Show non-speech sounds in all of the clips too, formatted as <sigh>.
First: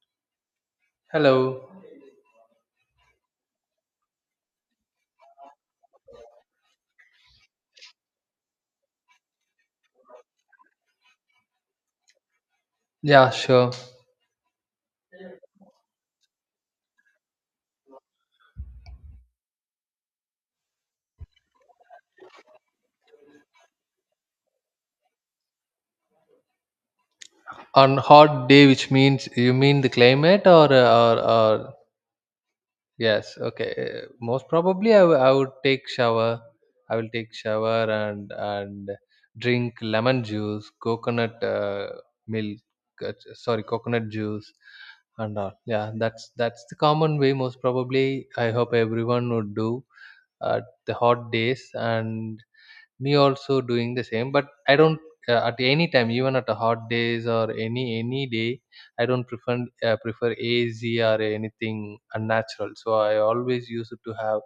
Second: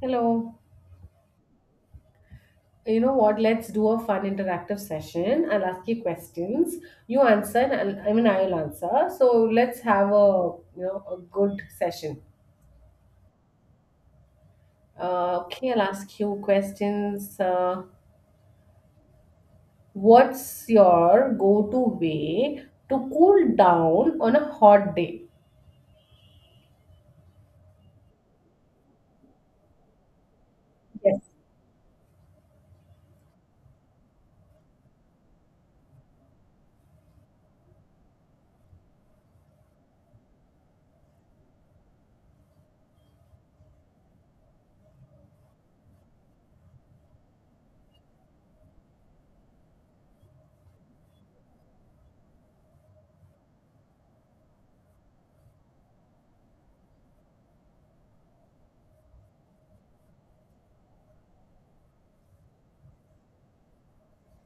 Hello. Hello. You know what? Let's do a fun interactive session. I'll ask you questions. You answer, and I'll answer. So let's have a you know a good session. Yeah, sure. Okay, I'll ask you questions. What's your go-to way to cool down on a hot day? On hot day, which means you mean the climate or or Yes. or yes, okay. Most probably, I would take shower. I will take shower and drink lemon juice, coconut milk. Sorry, coconut juice and all. Yeah, that's the common way. Most probably, I hope everyone would do at the hot days and me also doing the same, but I don't, at any time, even at a hot days or any day, I don't prefer az or anything unnatural. So I always used to have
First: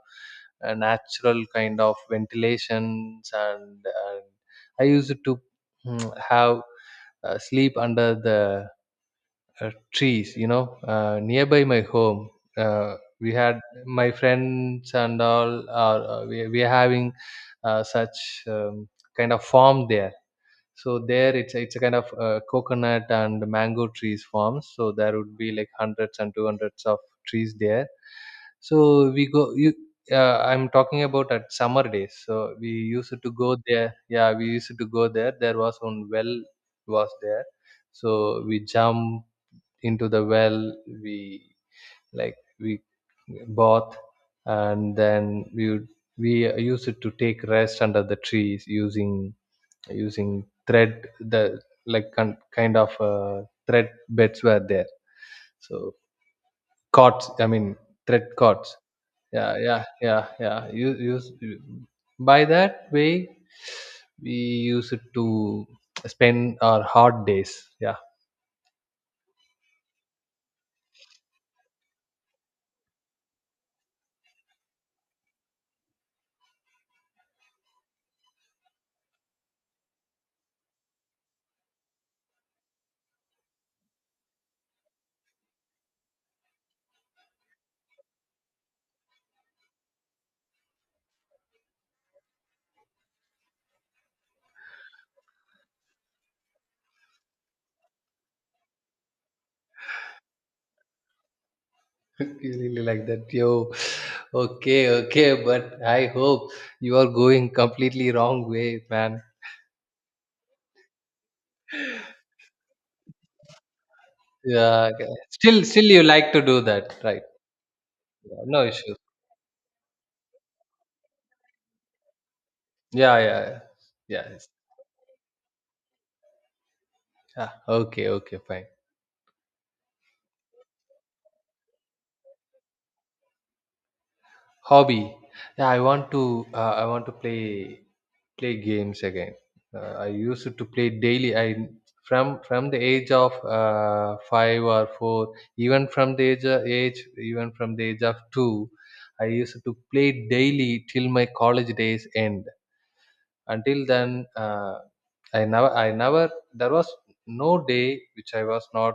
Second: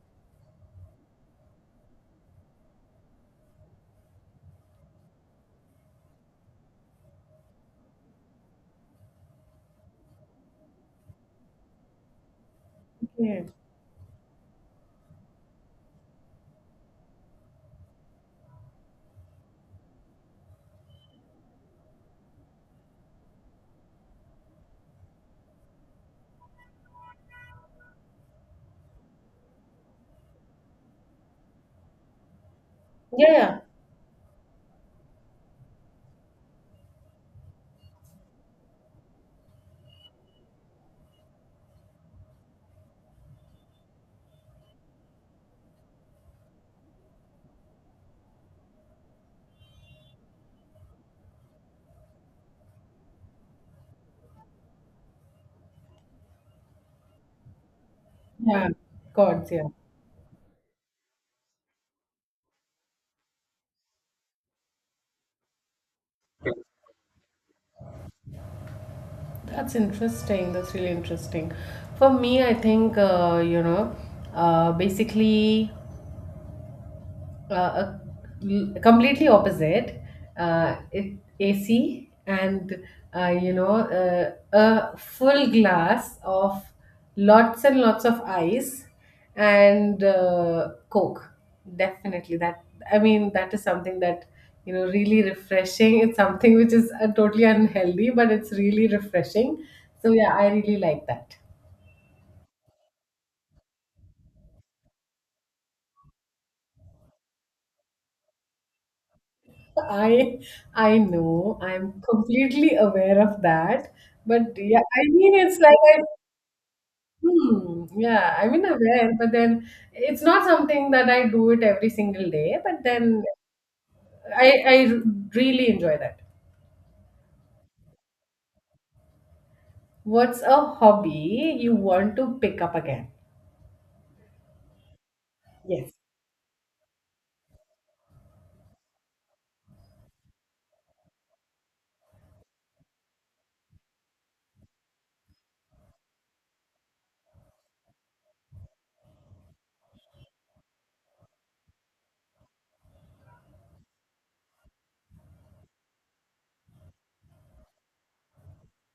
a natural kind of ventilations, and I used to have, sleep under the trees, nearby my home. Yeah. We Yeah. had my friends and all. We are having such um, kind of farm there. So there, it's a kind of coconut and mango trees farms, so there would be like hundreds and two hundreds of trees there. So we go you I'm talking about at summer days. So we used to go Yeah. there. Yeah, we used to go there. There was one well was there, so we jump into the well. We like we bath and then we would, we use it to take rest under the trees, using thread, the like kind of thread beds were there. So cots, I mean thread Yeah. cots. Gods. yeah Yeah. yeah yeah yeah Use by that way we use it to spend our hard days. Yeah, That's interesting. That's really interesting. For me, I think basically, uh, l- completely opposite AC and a full glass of lots and lots of ice and coke. Definitely that, I mean, that is something that, you know, really refreshing. It's something which is totally unhealthy, but it's really refreshing. So yeah, I really like that. really like that, yo. Okay, okay, but I hope you are going completely wrong way, man. I I know. I'm completely aware of that. But yeah, Yeah, I okay. mean it's still like still I, you like to do that, right? hmm, yeah, Yeah, I no mean issues. aware, but then it's not something that I do it every single day, but Yeah, then yeah, yeah, yeah, I it's- I really enjoy that. yeah. Okay, okay, fine. What's a hobby you want to pick up again? Hobby. Yeah, Yes. I want to play games again. I used to play daily. I from the age of five or four, age even from the age of two, I used to play daily till my college days end. Until then, I never, there was no day which I was not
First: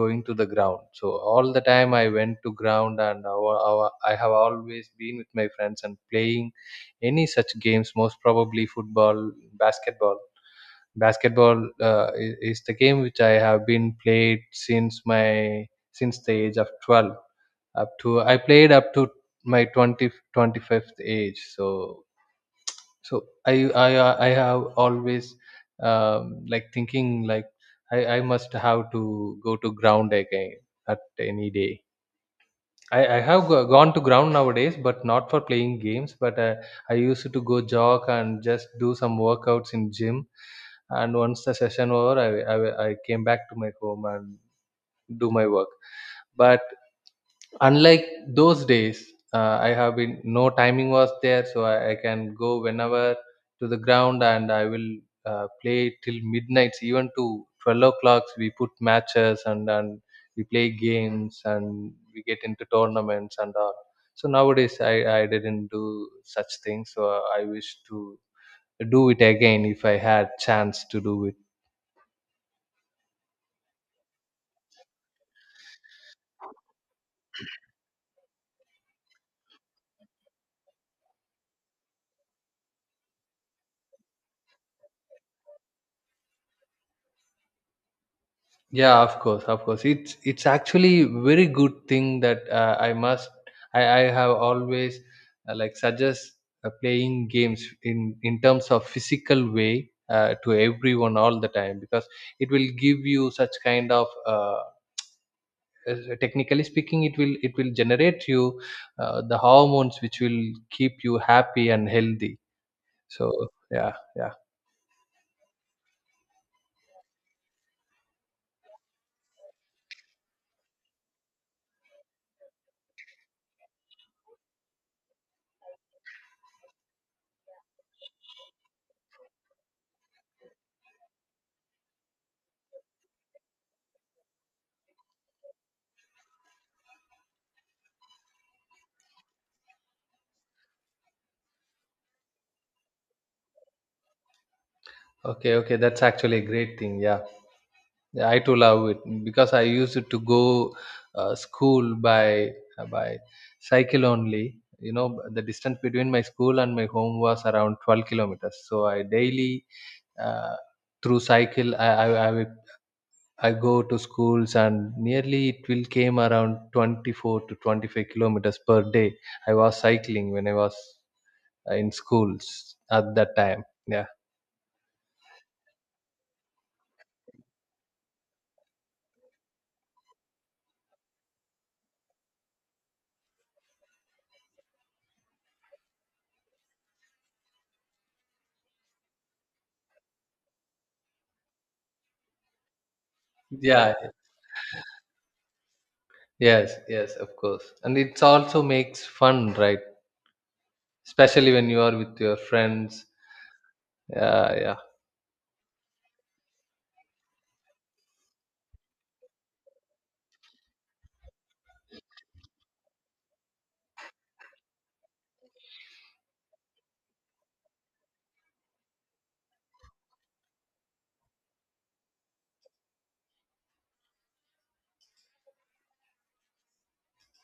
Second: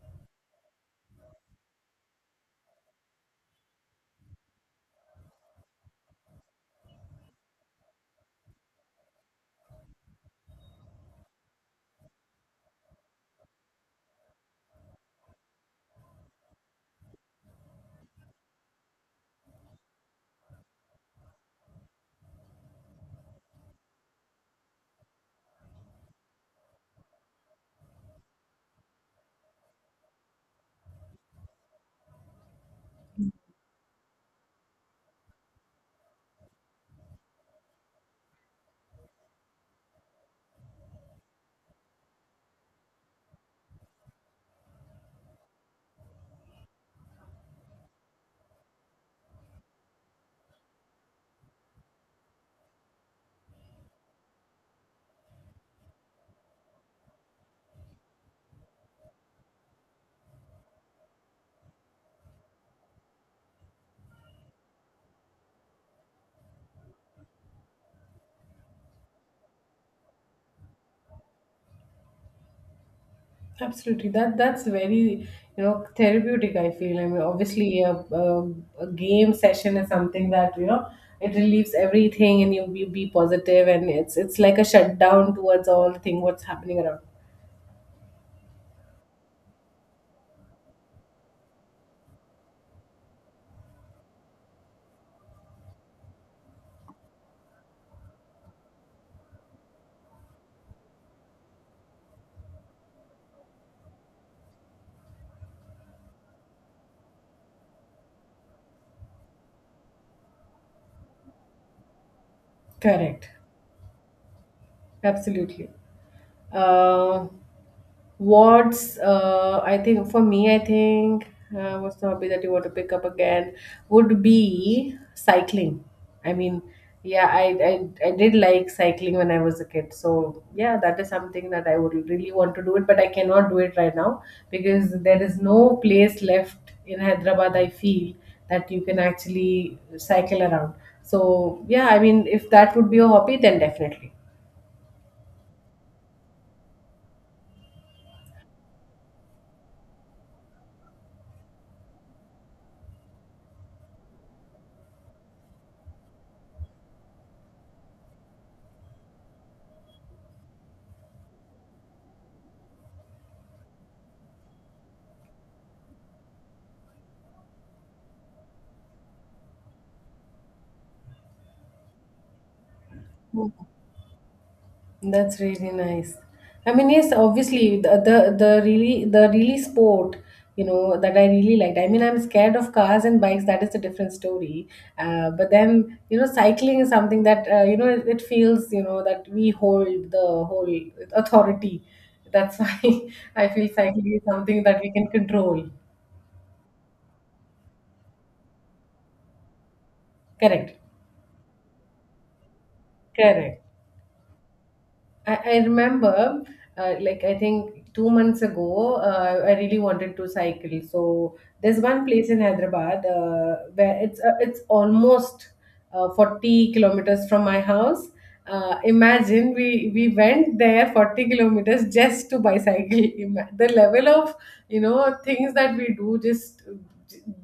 going to the ground. So all the time I went to ground, and I have always been with my friends and playing any such games, most probably football, basketball basketball. Is the game which I have been played since my since the age of 12. Up to, I played up to my 20, 25th age. So i I have always like thinking, like, I must have to go to ground again at any day. I gone to ground nowadays, but not for playing games, but I used to go jog and just do some workouts in gym. And once the session over, I came back to my home and do my work. But unlike those days, I have been no timing was there. So I can go whenever to the ground, and I will play till midnights, even to 12 o'clocks, we put matches and we play games and we get into tournaments and all. So nowadays I didn't do such things. So I wish to do it again if I had chance to do it. Absolutely. That's very, you know, therapeutic, I feel. I mean, obviously a game session is something that, you know, it relieves everything and you be positive, and it's like a shutdown towards all thing what's happening around. Yeah, of course, of course. It's actually very good thing that I must. I have always like suggest playing games in terms of physical way to everyone all the time, because it will give you such kind of. Technically speaking, it will generate you the hormones which will keep you happy and healthy. So Correct. yeah, yeah. Absolutely. Uh, what's I think For me, I think what's the hobby that you want to pick up again would be cycling. I mean, yeah, I, I did like cycling when I was a kid, so yeah, that is something that I would really want to do it, but I cannot do it right now because there is no place left in Hyderabad. I feel that you can actually cycle around. So yeah, I mean, if that would be a hobby, then definitely. Okay, okay, that's actually a great thing. Yeah, yeah, I too love it, because I used to go school by uh, by cycle only. You know, the distance between my school and my home was around 12 kilometers. So I daily, uh, through cycle, I go to schools, and nearly it will came around 24 to 25 kilometers per day. I was cycling when I was in schools at that time. Yeah. That's really nice. I mean, yes, obviously the really sport, you know, that I really liked. I mean, I'm scared of cars and bikes. That is a different story. But then, you know, cycling is something that, you know, it feels, you know, that we hold the whole authority. That's why <laughs> I feel Yeah. cycling is something that we can control. Yes. Yes. Of course. And it's also makes fun, right? Correct. Especially when you are with your friends. Correct. Yeah, yeah, I remember, I think 2 months ago, I really wanted to cycle. So there's one place in Hyderabad where it's almost 40 kilometers from my house. Imagine we went there 40 kilometers just to bicycle. <laughs> The level of, you know, things that we do just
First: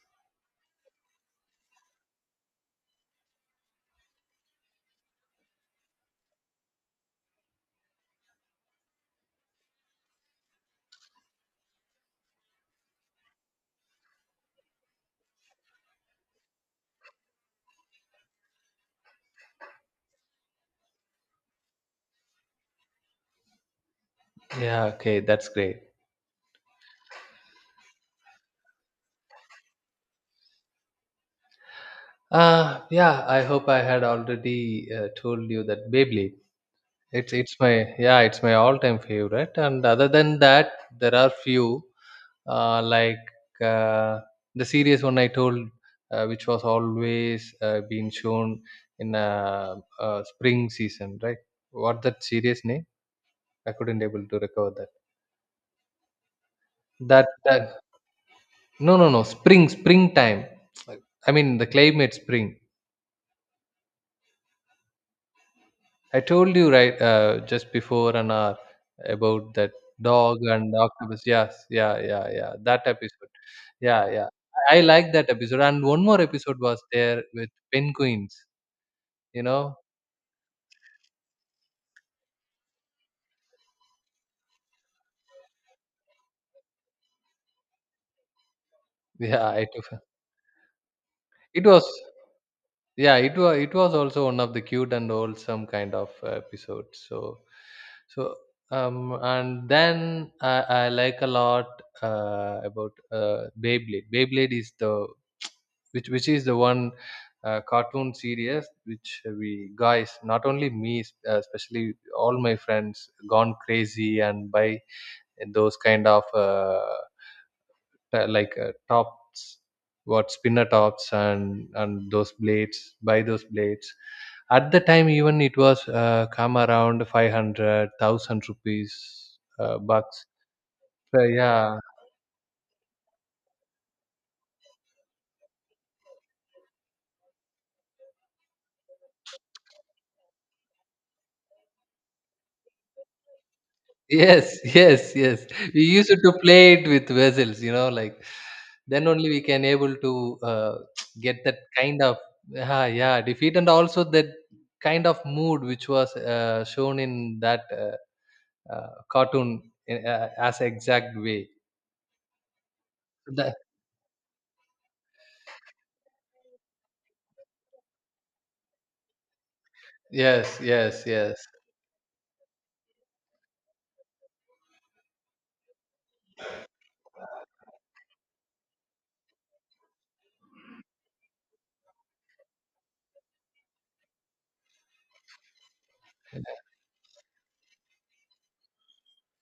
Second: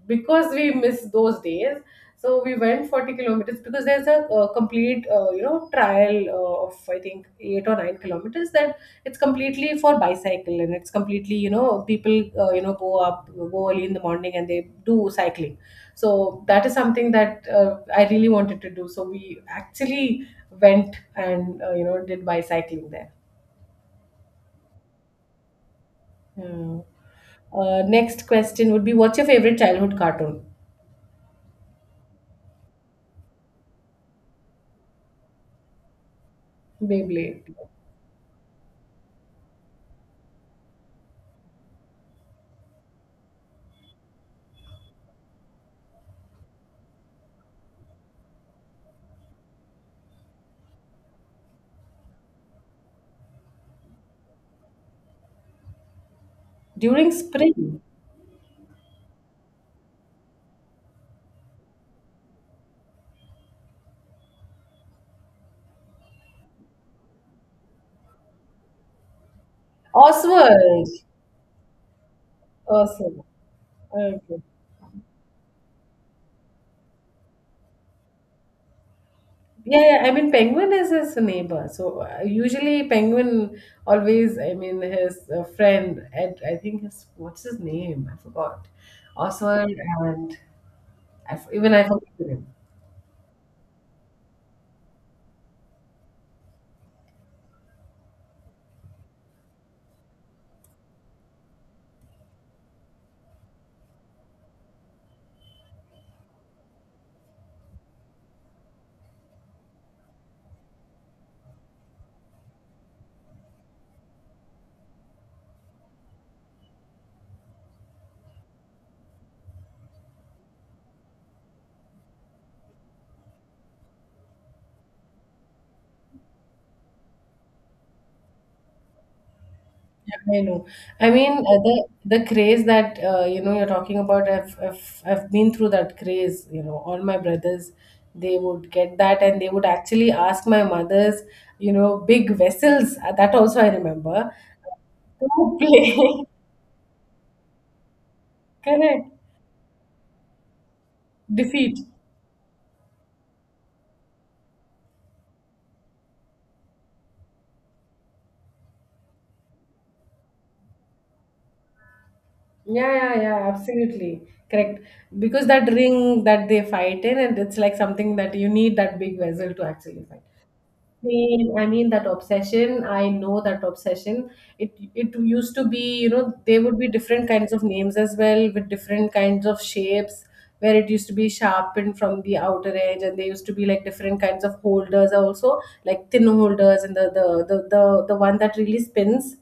because we miss those days, so we went 40 kilometers because there's a complete trial of, I think, 8 or 9 kilometers that it's completely for bicycle, and it's completely, you know, people go early in the morning and they do cycling. So that is something that I really wanted to do, so we actually went and, did bicycling there. yeah. Okay, that's great. Hmm. Uh, next question would be, what's your favorite childhood cartoon? Yeah, I hope I had already told you that Beyblade. It's Beyblade. it's my, yeah, it's my all-time favorite. And other than that, there are few uh, like uh, the series one I told, which was always being shown in spring season, right? What that series name? I couldn't able to recover that. During That spring. that No, no, no. Spring, springtime. Like, I mean, the climate spring. I told you, right, just before an hour about that dog and Oswald. octopus. Yes, yeah, yeah, yeah. That Oswald. episode. Yeah, yeah. Okay. I like that episode. And one more episode was there with penguins. You know. <laughs> Yeah, yeah, I mean, penguin is his neighbor. So usually, penguin always, I mean, his friend, and I think his, what's his name? I forgot. Yeah, I Oswald took. and It even I was. forgot the name. Yeah, it was, it was also one of the cute and wholesome kind of episodes. So, so um and then i, I like a lot about Beyblade is the, which is the one cartoon series, which we guys, not only me, especially all my friends, gone crazy and buy those kind of tops, what spinner tops, and those blades, buy those blades. At the time, even it was come around 500,000 rupees, bucks. I know. I So, mean, yeah. The craze that, you know, you're talking about. I've been through that craze. You know, all my brothers, they would get that, and they would actually ask my mother's, you know, big vessels. That also I remember Yes, yes, yes. to We play. used to <laughs> play it with vessels, you know, like then Correct. only we can able to <tsk> get that Defeat. kind of, yeah, yeah, defeat, and also that kind of mood which was shown in that, cartoon in, as exact way. Yeah, yeah, yeah. That, Absolutely correct. Because that ring that they fight in, and it's like something that you need that big vessel to actually fight. yes, yes, yes, Mean, I mean that obsession. I know that obsession. It used to be, you know, there would be different kinds of names as well with different kinds of shapes, where it used to be sharpened from the outer edge, and there used to be like different kinds of holders also, like thin holders and the one that really spins.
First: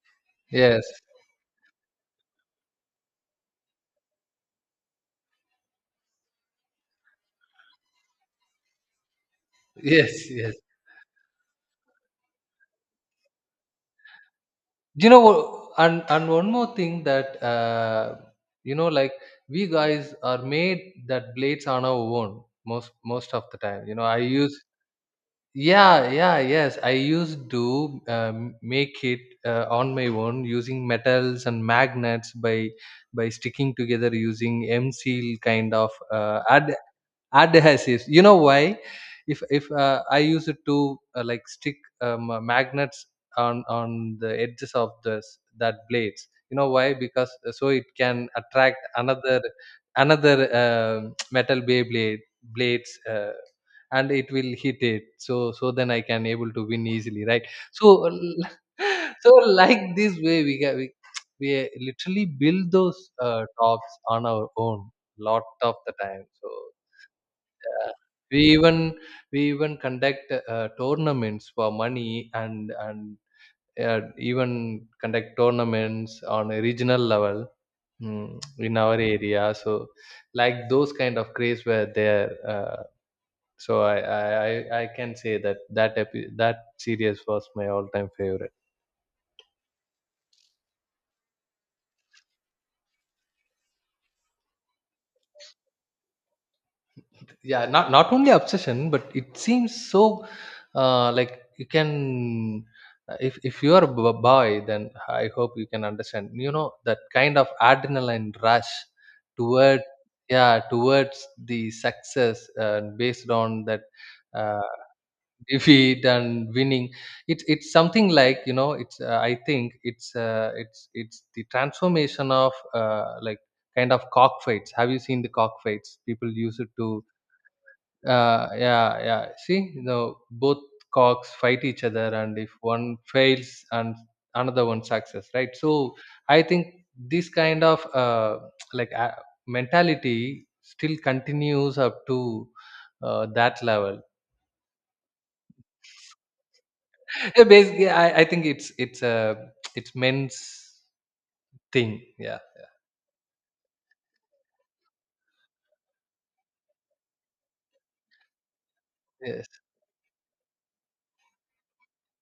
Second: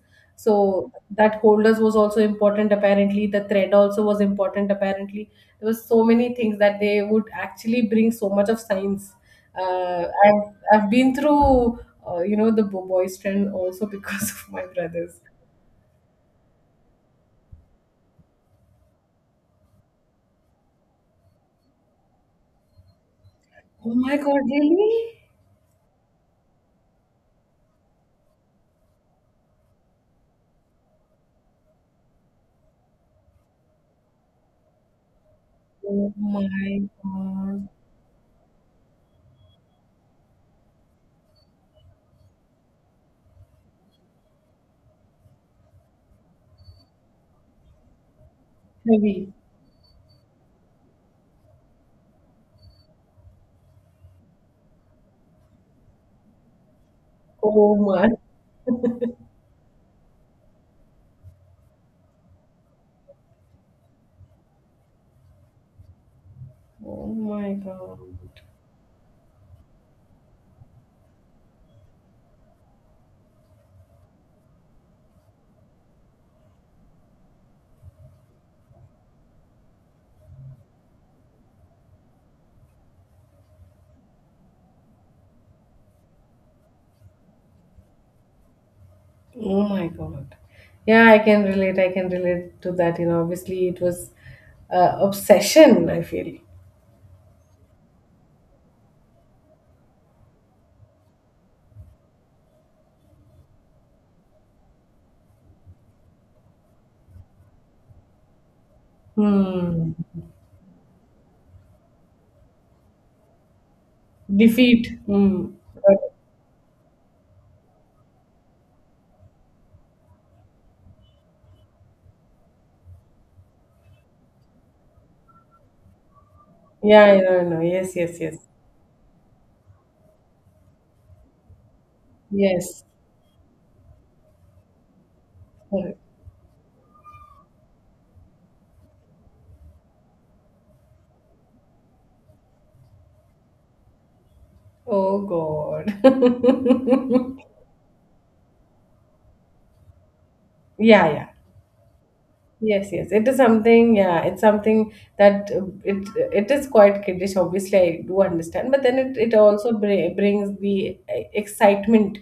yes, So that holders was also important apparently. The thread also was important apparently. There was so many things that they would actually bring so much of science. Uh, yes, I've yes. I've been through, you know, the boys trend also because <laughs> of my You brothers. know, and one more thing that, you know, like, we guys are made that blades on our own most of the time, Oh you know. I my god, use really? Yeah, yeah, yes, I used to make it on my own, using metals and magnets, by sticking together, using m seal kind of Oh ad my god, adhesives, you know why? If I use it to like stick magnets on the edges of this that blades, you know why? Because so it can attract heavy. Another <tsk> metal bay blade blades, and it will hit it. So, so then I can able to win easily, right? Oh So my. <laughs> so, like this way we <tsk> we literally build those tops on our own lot of the time. So Oh my god. we even, we even conduct tournaments for money, and even conduct tournaments on a regional level, mm, in our area. So like those kind of craze were there, so I, I i I can say that that series was my all time favorite. Oh my god. Yeah, I can relate. I can relate to that. You know, obviously it was obsession, I feel. Yeah, not only obsession, but it seems so, like, you can, if you are a boy, then I hope you can understand, you know, that kind of adrenaline rush toward, Hmm. yeah, towards the success, based on that, uh, Defeat. <laughs> Hmm. defeat But and winning. It's something like, you know, it's, I think it's the transformation of, like, kind of cockfights. Have you seen the cockfights? People use it to, yeah, I know, I know. Yes, yes, yes. Yeah, yeah. See, you know, both cocks fight each other, and if Yes. one fails and another one success, right? So Correct. I think this kind of like uh, mentality still continues up to that level. <laughs> Oh God. <laughs> Yeah, basically, I think it's men's Yeah, yeah. thing. Yeah. Yes, yes. It is something, yeah, it's something that, it it is quite kiddish, obviously I do understand, but then it Yes, also br brings the excitement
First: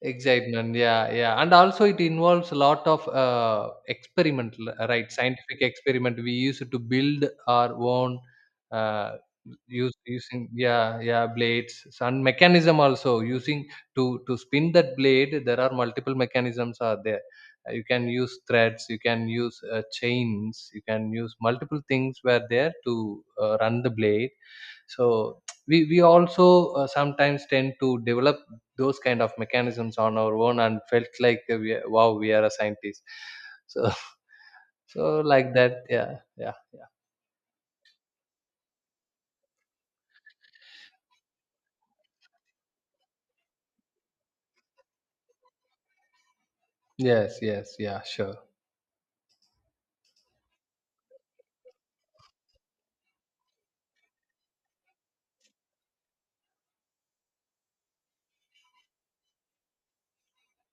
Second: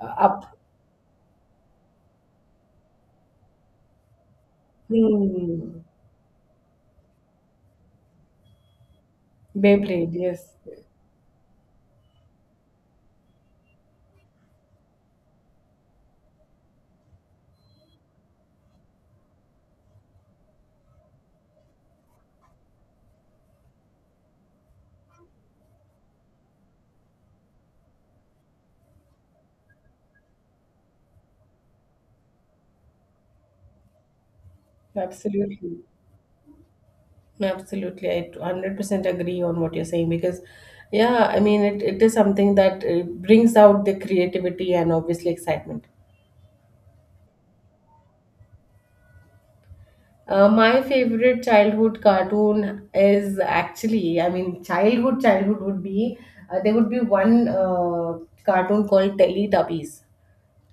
up. excitement, yeah, yeah, and also it involves a lot of experiment, right? Scientific Hmm. experiment. We used to build our own uh, use Beyblade, yes. using yeah, yeah, blades and mechanism also, using to spin that blade. There are multiple mechanisms are there. You can use threads, you can use chains, you can use multiple things were there to run the blade so we also sometimes tend to develop those kind of mechanisms on our own and felt like wow we are a scientist so <laughs> so like that Absolutely. yeah, yeah, yeah. Absolutely. I 100% agree on what you're saying because, yeah, I mean, it is something that brings out the creativity and obviously excitement. Yes, yes, yeah, sure. My favorite childhood cartoon is actually, I mean, childhood, childhood would be, there would be one cartoon called Teletubbies.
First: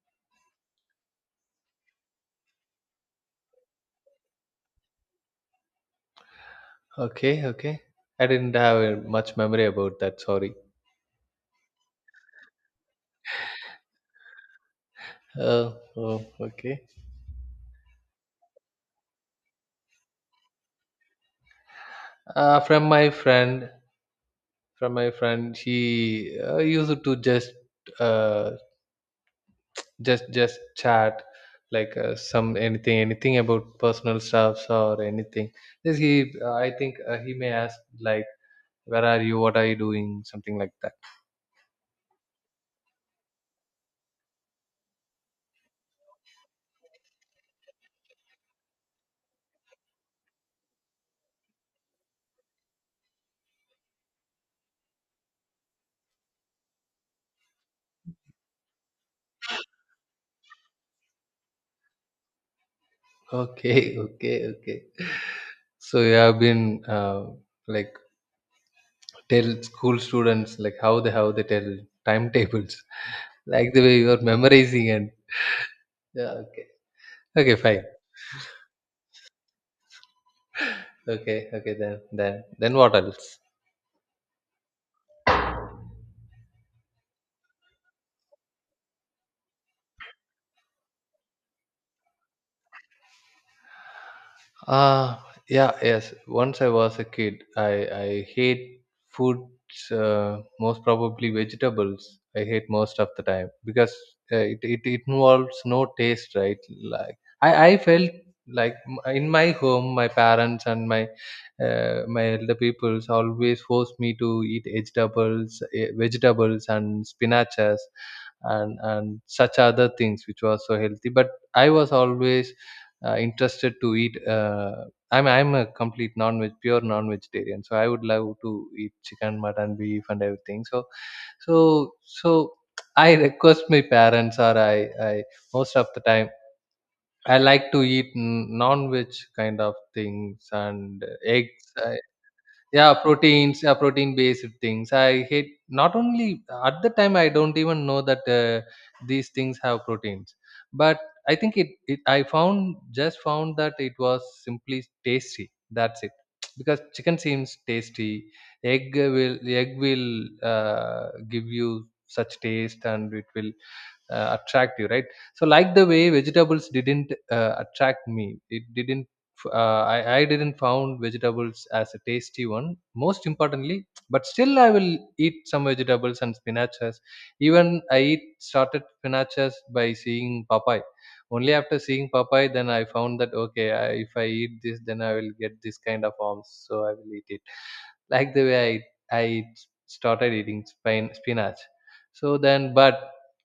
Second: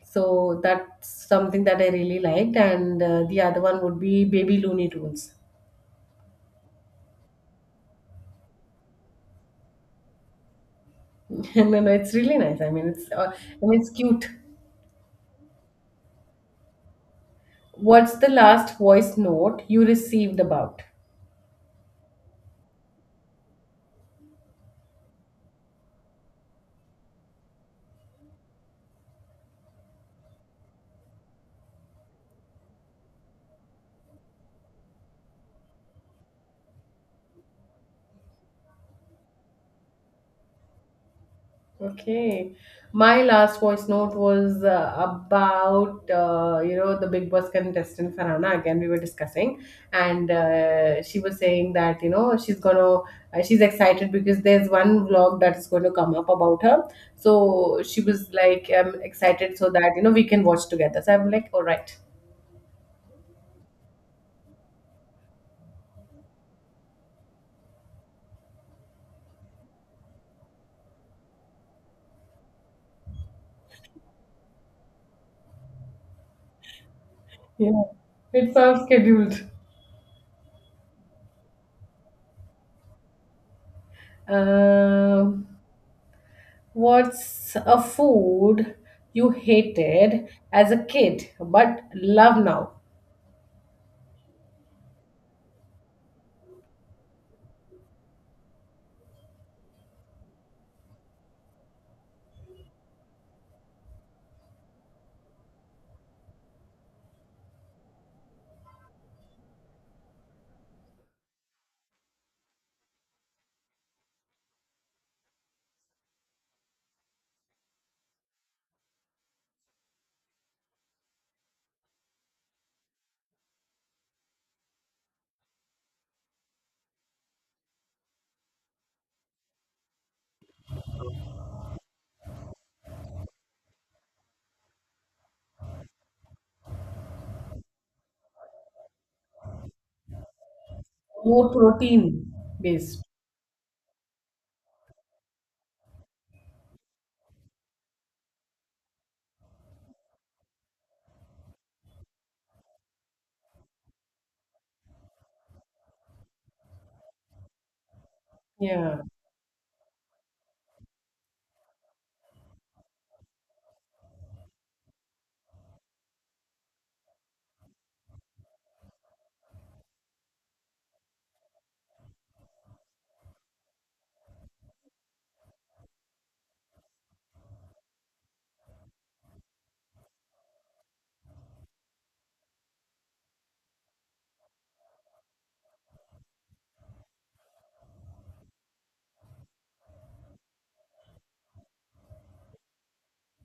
So that's something that I really liked. And the other one would be Baby Looney Tunes. Okay, okay. I didn't have much memory about that, sorry. <laughs> No, no, it's really nice. I mean, it's cute. uh, oh, okay. What's the last voice note you received about? From my friend, she used to just uh, just chat, like some, anything about personal stuffs or anything. This he I think he may ask, like, where are you, what are you doing, something like that. Okay. My last voice note was about, you know, the Big Boss contestant Farhana. Again, we were discussing, and she was saying that, you know, she's excited because there's one vlog that's going to come up about her. So she was like, I'm excited so that, you know, we can watch together. So I'm like, all right. Okay. <laughs> Okay, okay. So you have been uh, like tell school students like how they tell timetables. <laughs> Like the way you are memorizing and, yeah, okay, okay, Yeah. fine. It's all scheduled. <laughs> Okay, okay. Then what else? Um, What's a food you hated as a kid but love now? Uh, yeah, yes. Once I was a kid, I hate foods, most probably vegetables. I hate most of the time because it involves no taste, right? Like I felt like in my home, my parents and my my elder peoples always forced me to eat vegetables, vegetables and spinaches, and such other things which was so healthy. But I was always interested to eat. I'm a complete non-veg, pure non-vegetarian, so I would love to eat chicken, mutton, beef, and everything. So so so I request my parents, or I most of the time I like to eat non-veg kind of things and More eggs. Protein yeah, based. proteins, yeah, protein based things I hate. Not only at the time I don't even know that these things have proteins, but I think it, it I found just found that it was simply tasty, that's it. <tsk> Because chicken seems tasty, egg Yeah. will egg will give you such taste and it will attract you, right? So like the way vegetables didn't attract me, it didn't I didn't found vegetables as a tasty one, most importantly. But still I will eat some vegetables and spinaches. Even I eat started spinaches by seeing papaya. Only after seeing papaya then I found that okay, if I eat this then I will get this kind of arms, so I will eat it. Like the way I started eating spinach. So then, but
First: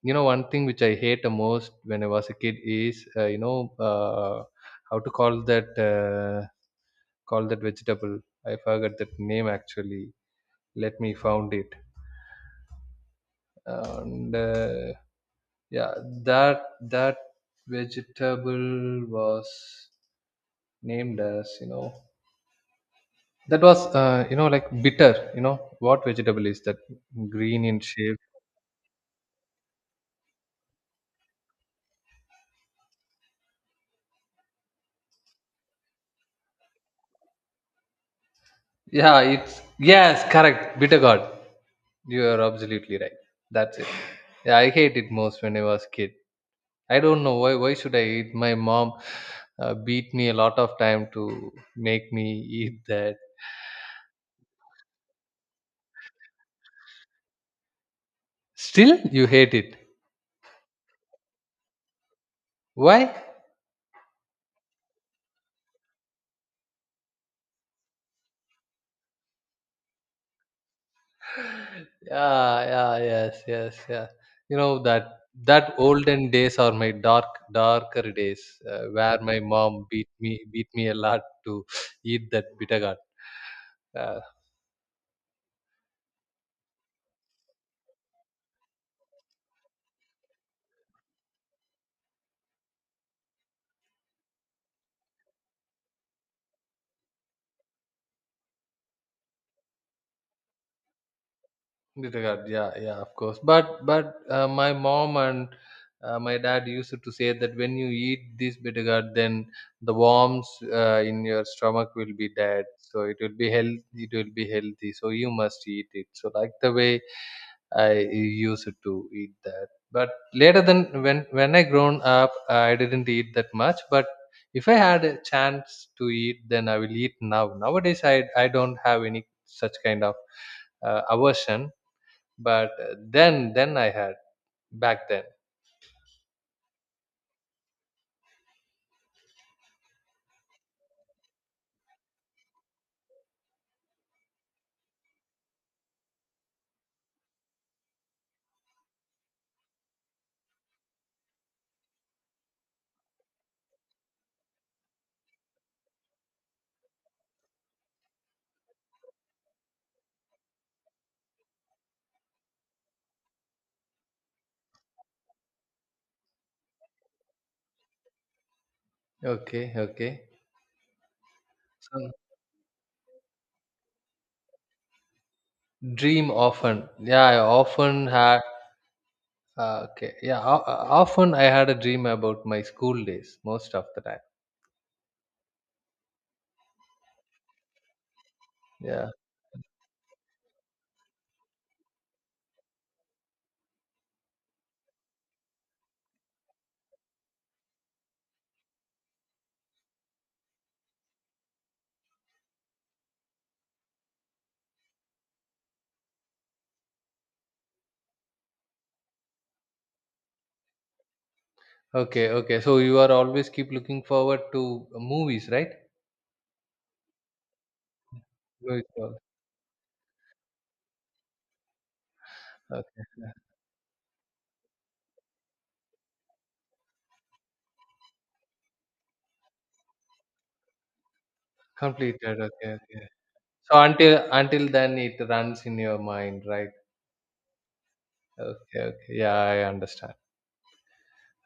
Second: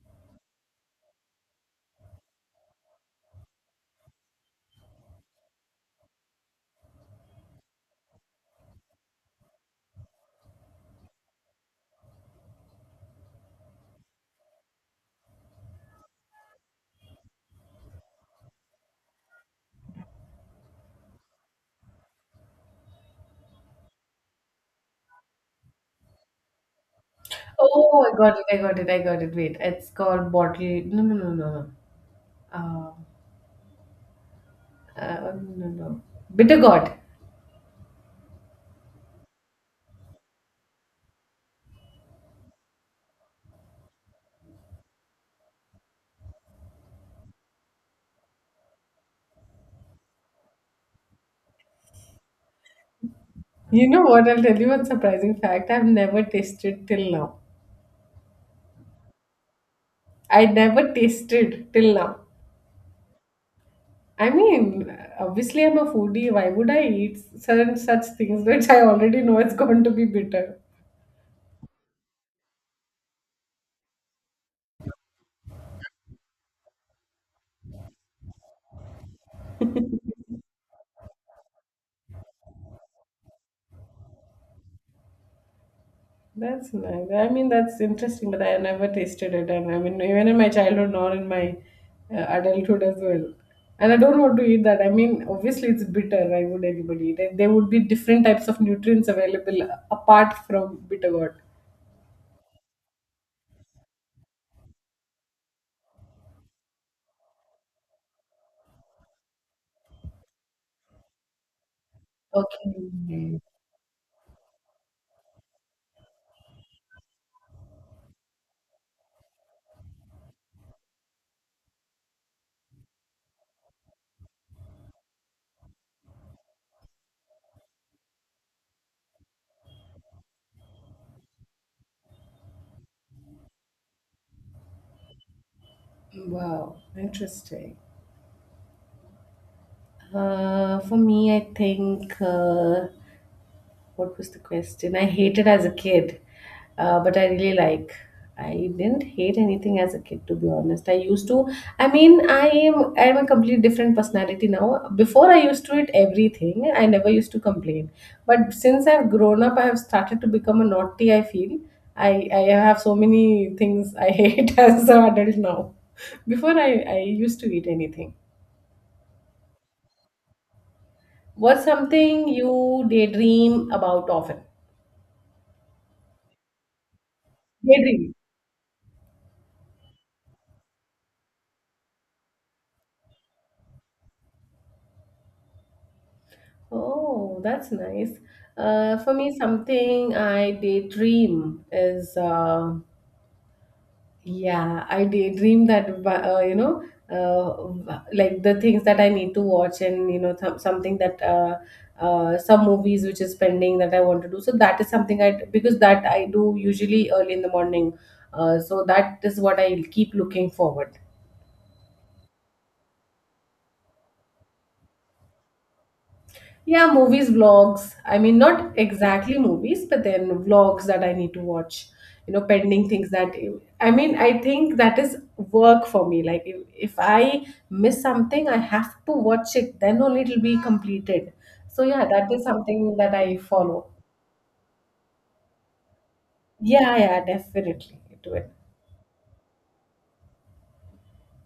you know, one thing which I hate the most when I was a kid is how to call that, call that vegetable. I forgot that name actually. Let me found it. And yeah, that that vegetable was named as, you know, that was like bitter, you know, what vegetable is that, green in Oh, I shape. got it. I got it. I got it. Wait, it's called bottle. No, no, no, no, no. No, no. Bitter gourd. Yeah, it's yes, correct. Bitter God. You are absolutely right. That's it. Yeah, I hate it most when I was kid. I don't know why. Why should I eat? My mom beat me a lot of time to make me eat that. You know what? I'll tell you one surprising fact. I've never tasted till now. Still, you hate it. I never tasted till now. Why? I mean, obviously, I'm a foodie. Why would I eat certain such things which I already know it's going to be bitter? Yeah, yeah, yes, yes, yeah. You know that olden days are my dark, darker days, where my mom beat me a lot to eat that bitter gourd. Uh, That's nice. I mean, that's interesting, but I never tasted it. And I mean, even in my childhood, nor in my adulthood as well. And I don't want to eat that. I mean, obviously, it's bitter. Why would anybody eat it? There would be different types of nutrients available apart from bitter gourd. Disregard, yeah, yeah, of course. But my mom and my dad used to say that when you eat this bittergourd, then the worms in your stomach will be dead. So it will Okay. be health. It will be healthy. So you must eat it. So like the way I used to eat that. But later than, when I grown up, I didn't eat that much. But if I had a chance to eat, then I will eat now. Nowadays, I don't have any such kind of aversion, but then I had back then. Wow. Interesting. For me, I think. What was the question? I hated as a kid, but I really like. I didn't hate anything as a kid, to be honest. I used to. I mean, I am a completely different personality now. Before, I used to eat everything. I never used to complain. But since I've grown up, I have started to become a naughty, I feel. I have so many things I hate <laughs> as an adult now. Before, I used to eat anything. Okay, okay. What's So something you daydream about often? dream often. Yeah, I often Daydream. had okay. Yeah, often I had a dream about my school days most of the time. Oh, that's nice. Yeah. For me, something I daydream is, yeah, I daydream that, you know, like the things that I need to watch, and, you know, something that, some movies which is pending that I want to do. So that is something I, because that I do usually early in the morning. So that is what I keep looking forward. Okay, okay. So you are always keep looking forward to movies, right? Yeah, movies, vlogs. I mean, not Movies. Oh, exactly movies, but then vlogs that I need to watch, you know, pending okay, things that, yeah. I mean, I think that is work for me. Like, if I miss something, I have to watch it, then only it'll be completed. So, yeah, that Completed. is Okay, something okay. that I So follow. until then it runs in your mind, right? Yeah, yeah, definitely do it. Okay, okay. Yeah, I understand.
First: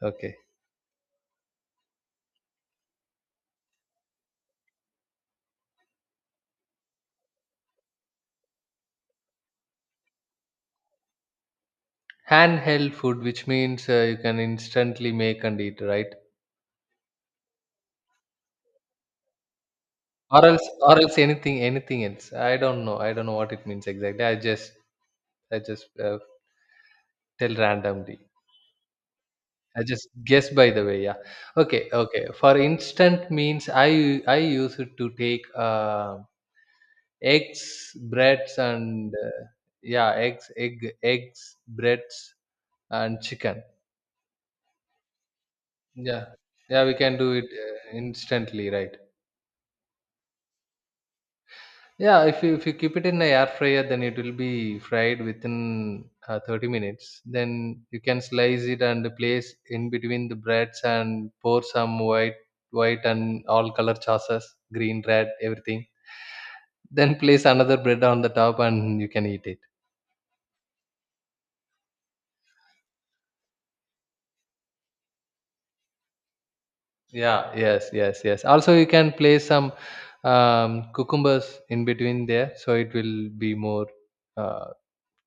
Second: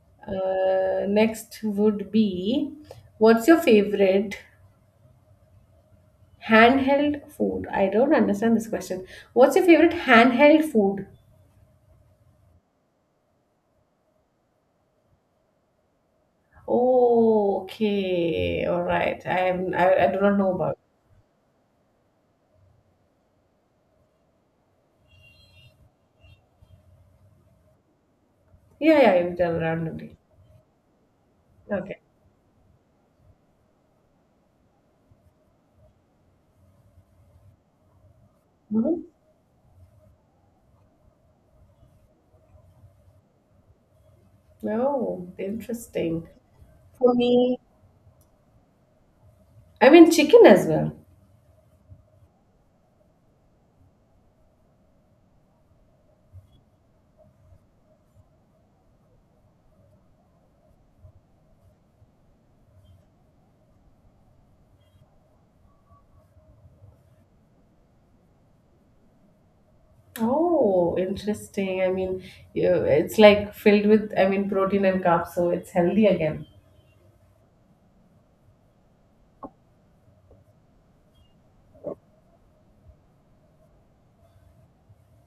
Okay. Next would be, what's your favorite handheld food? I don't understand this question. What's your favorite handheld food? Handheld food, which means you can instantly make and eat, right? Oh, okay. All right. I do not Or know else, about. or else anything, anything else. I don't know. I don't know what it means exactly. I just tell randomly. Yeah, yeah. You tell I just randomly. guess, by the way. Yeah. Okay, Okay. okay. For instant means I use it to take eggs, breads, Mm-hmm. and yeah, eggs, breads, and chicken. Oh, Yeah. interesting. Yeah, we For can do it me, instantly, right? I mean chicken as well. Yeah, if you keep it in the air fryer, then it will be fried within 30 minutes. Then you can slice it and place in between the breads and pour some white, and all color sauces, green, red, everything. Then place another bread on the top and you can eat it. Oh, interesting. I mean, you, it's like filled with, I mean, protein and carbs, so it's healthy again. Yeah, yes, yes, yes. Also, you can place some cucumbers in between there, so it will be more uh,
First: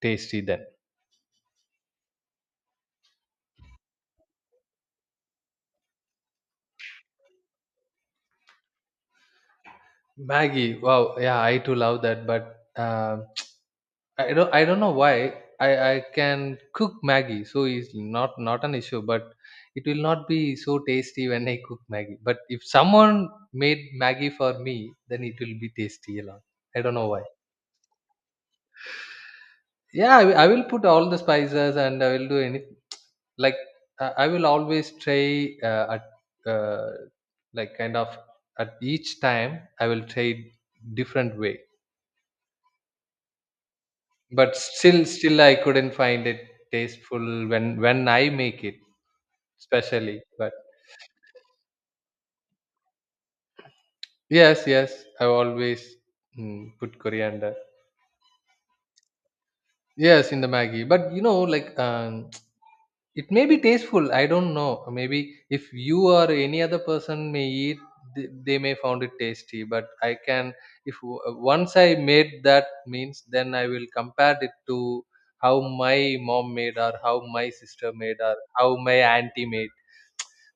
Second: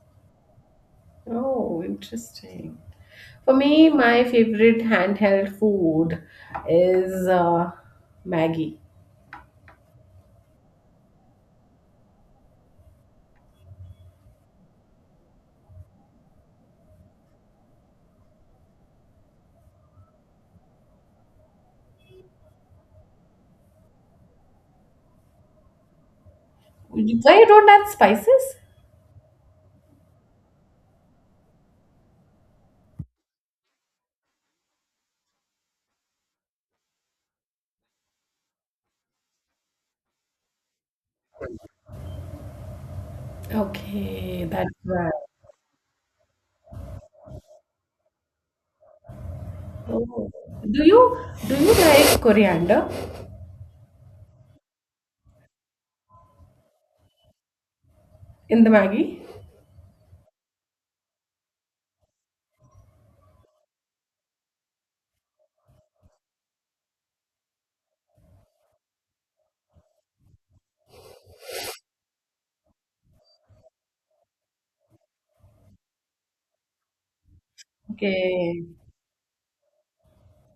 tasty then. Oh, interesting. For me, my favorite handheld food is Maggie. Maggie. Wow. Yeah, I too love that, but <tsk> I don't. I don't know why I can cook Maggie so easily. Not an issue, but it will not be so tasty when I cook Maggie. But if someone made Maggie for me, then it will be tasty a lot. I don't Why know why. you don't add spices? Yeah, I will put all the spices and I will do any, like, I will always try at uh, like kind of at each time I will try different way. Okay, But that's still right. still I couldn't find it tasteful when I make it, especially. Oh. But Do you do you like coriander yes, yes, I always put coriander. in the Maggie? Yes, in the Maggie. But you know, like, <tsk> it may be tasteful. I don't know. Maybe if you or any other person may eat, they may found it tasty. But I can, if w- once I made that means, then I will compare it to how my mom made or how my sister made or Okay. how my auntie made.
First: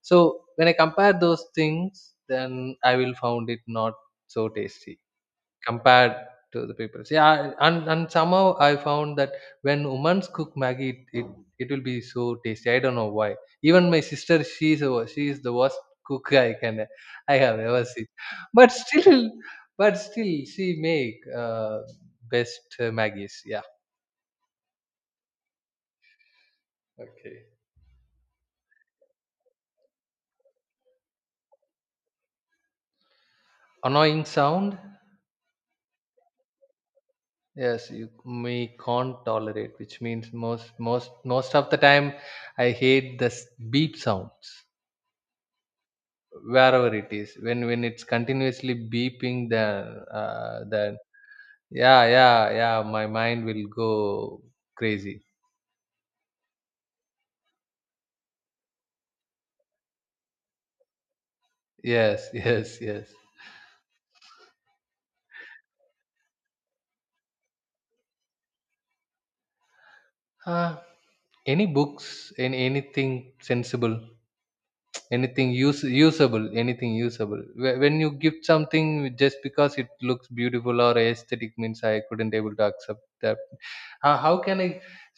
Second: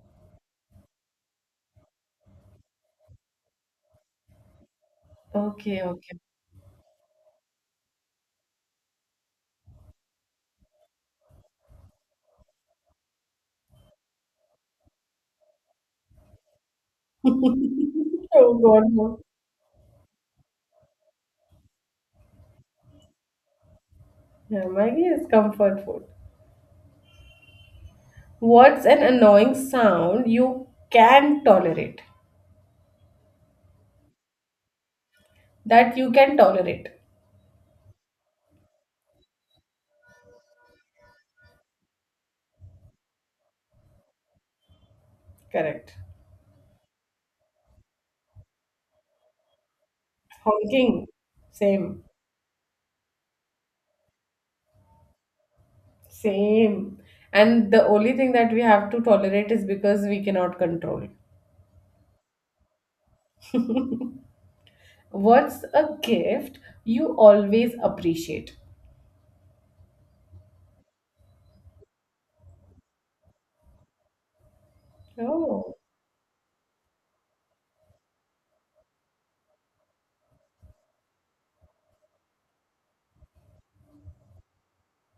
So when I compare those things then I will found it not so tasty Okay, compared okay. to the people. Yeah, and somehow I found that when women cook maggie, it will be so tasty, I don't know why. Even my sister, she is the worst cook I can, I have ever seen. <laughs> Oh but God, still no. She make best maggies, yeah. Yeah, Maggie is comfort food. Okay. What's an annoying sound you can tolerate? Annoying sound. That you can tolerate. Yes, we can't tolerate, which means most of the time, I hate this beep sounds Correct. wherever it is. When it's continuously beeping, then uh, then Honking. Same. yeah, yeah, yeah, my mind will go crazy. Same. And the only thing that we have to tolerate is because we cannot control. Yes, <laughs> yes, yes. What's a gift you always appreciate? Uh, any books? Any anything sensible? Anything Oh. use usable, anything usable. When you gift something just because it looks beautiful or aesthetic means I couldn't able to accept that. How can I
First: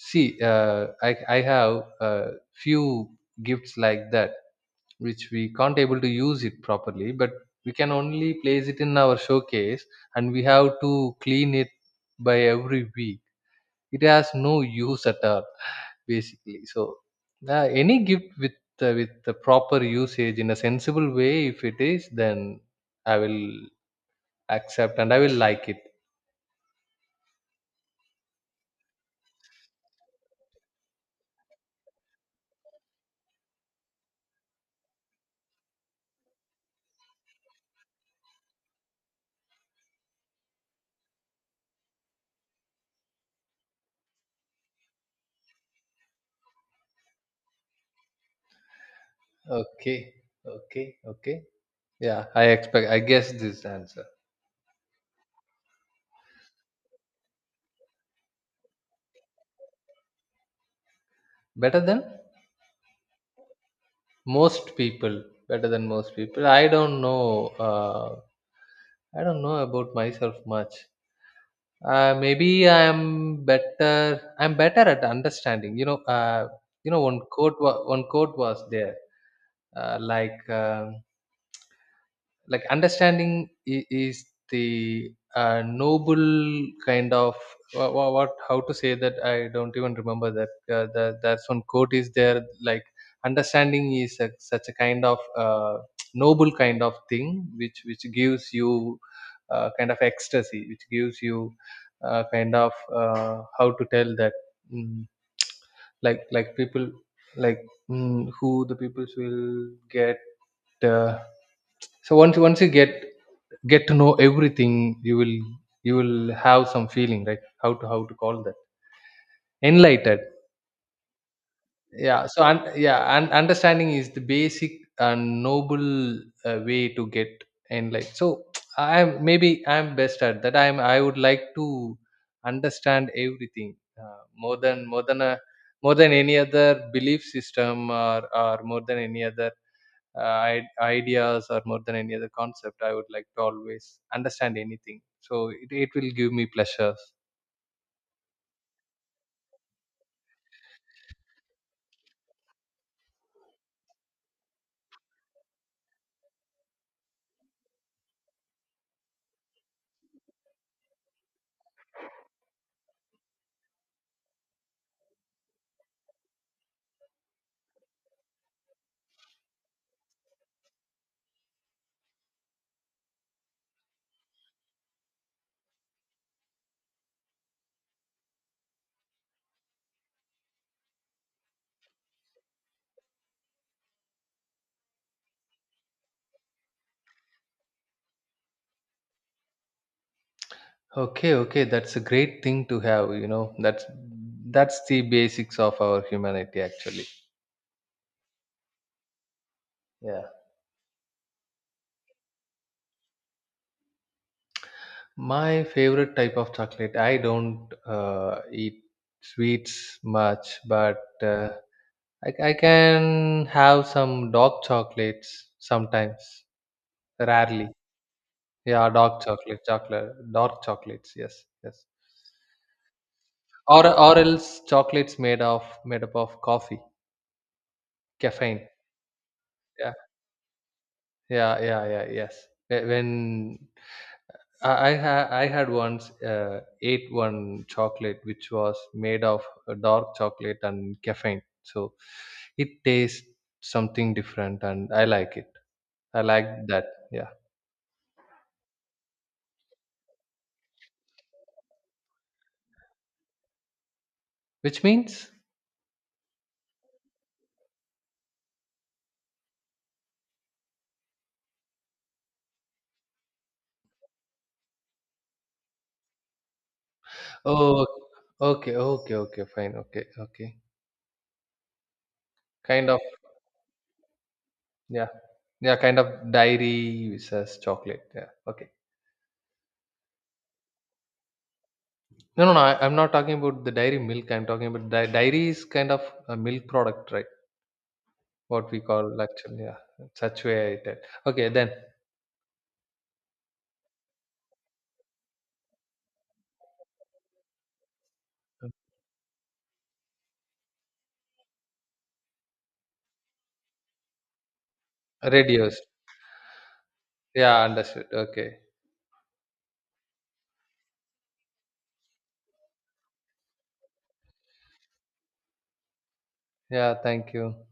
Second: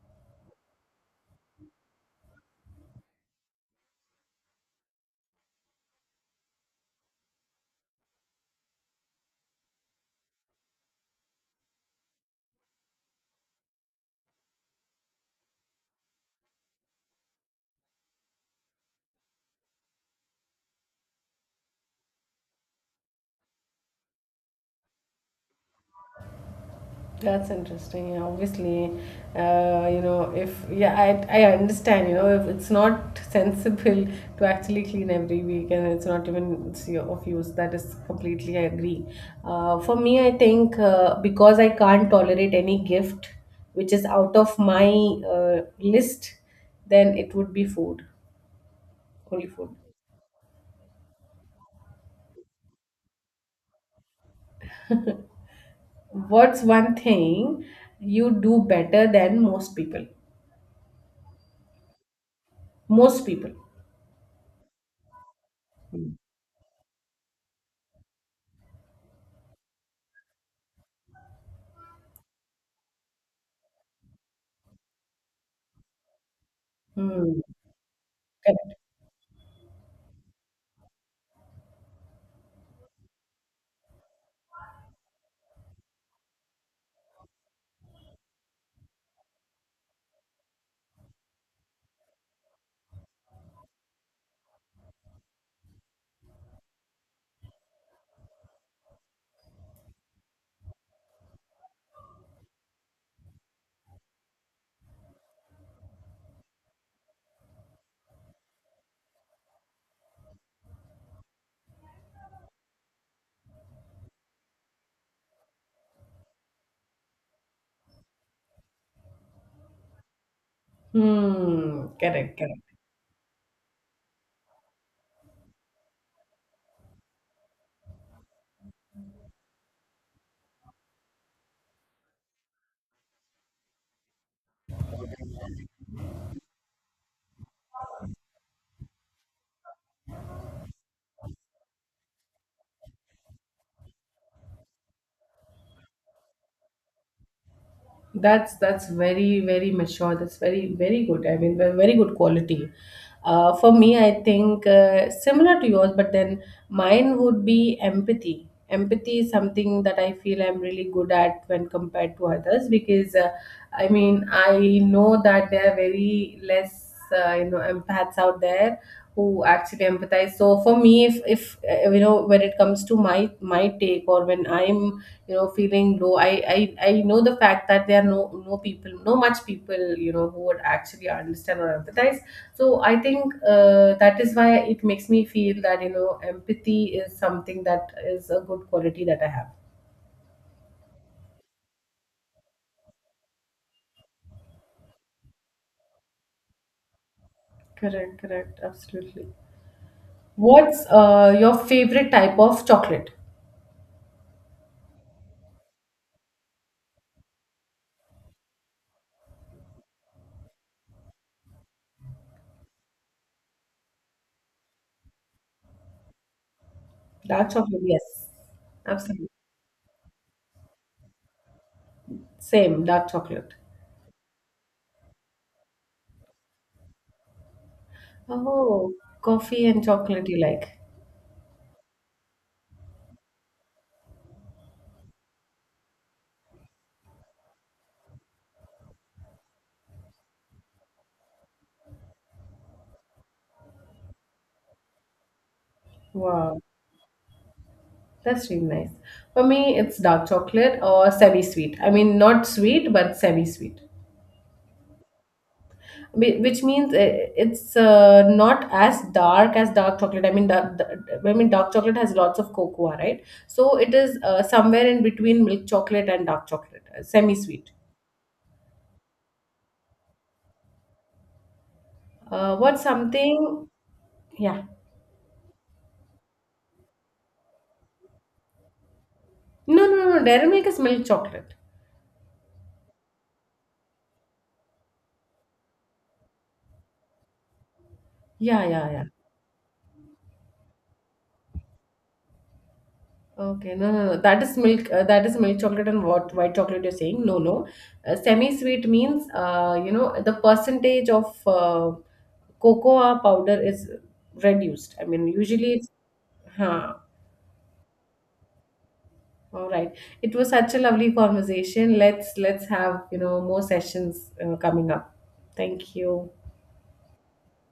see? I have a few gifts like that which we can't able to use it properly, but we can only place it in our showcase and we have to clean it by every week. It has no use at all basically. So any gift with the proper usage in a sensible way, if it is, then I will accept and I will like it. That's interesting. Yeah, obviously, you know, if yeah, I understand. You know, if it's not sensible to actually clean every week, and it's not even it's of use, that is completely I agree. For me, I think because I can't tolerate any gift which is out of my list, then it would be food, only food. Okay, okay, okay. Yeah, I expect, I guess this answer. What's one thing you do better than most people? Better than Most people. most people. Better than most people, I don't know. I don't know about myself much. Maybe I am better. I'm better at understanding, you know. You know, Hmm. One quote was there, uh, like uh, like understanding is the, noble kind of, what, how to say that, I don't even remember that. That's one quote is there, like understanding is a, such a kind of <tsk> noble kind of thing which gives you kind of ecstasy, which gives you kind of how to tell that, mm, like people, like, who the peoples will get uh, so once you get to know everything, you will, you will have some feeling, right? How to, how to call that? Enlightened. Hmm. Yeah, Correct. so, and Correct. yeah, and understanding is the basic and noble way to get enlightened. So <tsk> I'm, maybe I'm best at that. I'm, I would like to understand everything more than a more than any other belief system, or more than any other uh, ideas, or more than any other concept, I would like to always understand anything. So it will give me pleasures. That's very very mature. That's very very good. I mean, very good quality. For me, I think similar to yours, but then mine would be empathy. Empathy is something that I feel I'm really good at when compared to others because, I mean, I know that there are very less, you know, empaths out there who actually empathize. So for me, if you know, when it comes to my my take, or when I'm, you know, feeling low, i, I know the fact that there are no people, no much people, you know, who would actually understand or empathize. So I think, that is why it makes me feel that, you know, empathy is something that is a good quality that I have. Okay, okay, that's a great thing to have, you know, that's the basics of our humanity actually. Correct, correct, absolutely. Yeah. What's your favorite type of chocolate? My favorite type of chocolate, I don't eat sweets much, but I can have some dark chocolates sometimes, Dark rarely. chocolate, yes, Yeah, dark absolutely. chocolate chocolate dark chocolates, yes, yes. Same, dark chocolate. Or else chocolates made of, made up of coffee, caffeine. Oh, coffee and Yeah, chocolate you like. yeah, yeah, yeah, yes. Wh- when I, ha- I had once ate one chocolate which was made of a dark chocolate and caffeine, so it tastes something different and I like it. I like Wow, that. Yeah. that's really nice. For me, it's dark chocolate or semi-sweet. I mean, not sweet, but semi-sweet. Which means, Whi- Which means, it's not as dark as dark chocolate. I mean, dark chocolate has lots of cocoa, right? So it is somewhere in between milk chocolate and dark chocolate, semi-sweet. oh, okay, okay, okay, fine, okay, okay. What's Kind of. something? Yeah. Yeah, yeah, kind of dairy says chocolate, yeah, okay. No, no, no. Dairy milk is milk chocolate. No, no, no. I'm not talking about the dairy milk. I'm talking about dairy is kind of a milk product, right? Yeah, What we yeah, yeah. call actually, yeah, saturated. Okay, then Okay, no, no, no. That is milk. That is milk chocolate, and what white chocolate you're saying. No, no. Semi-sweet means, you know, the percentage of cocoa powder is reduced. I mean, usually radios. it's. Huh. Yeah, understood. Okay. All right. It was such a lovely conversation. Let's have, you know, more sessions coming up. Thank you. Yeah, thank you.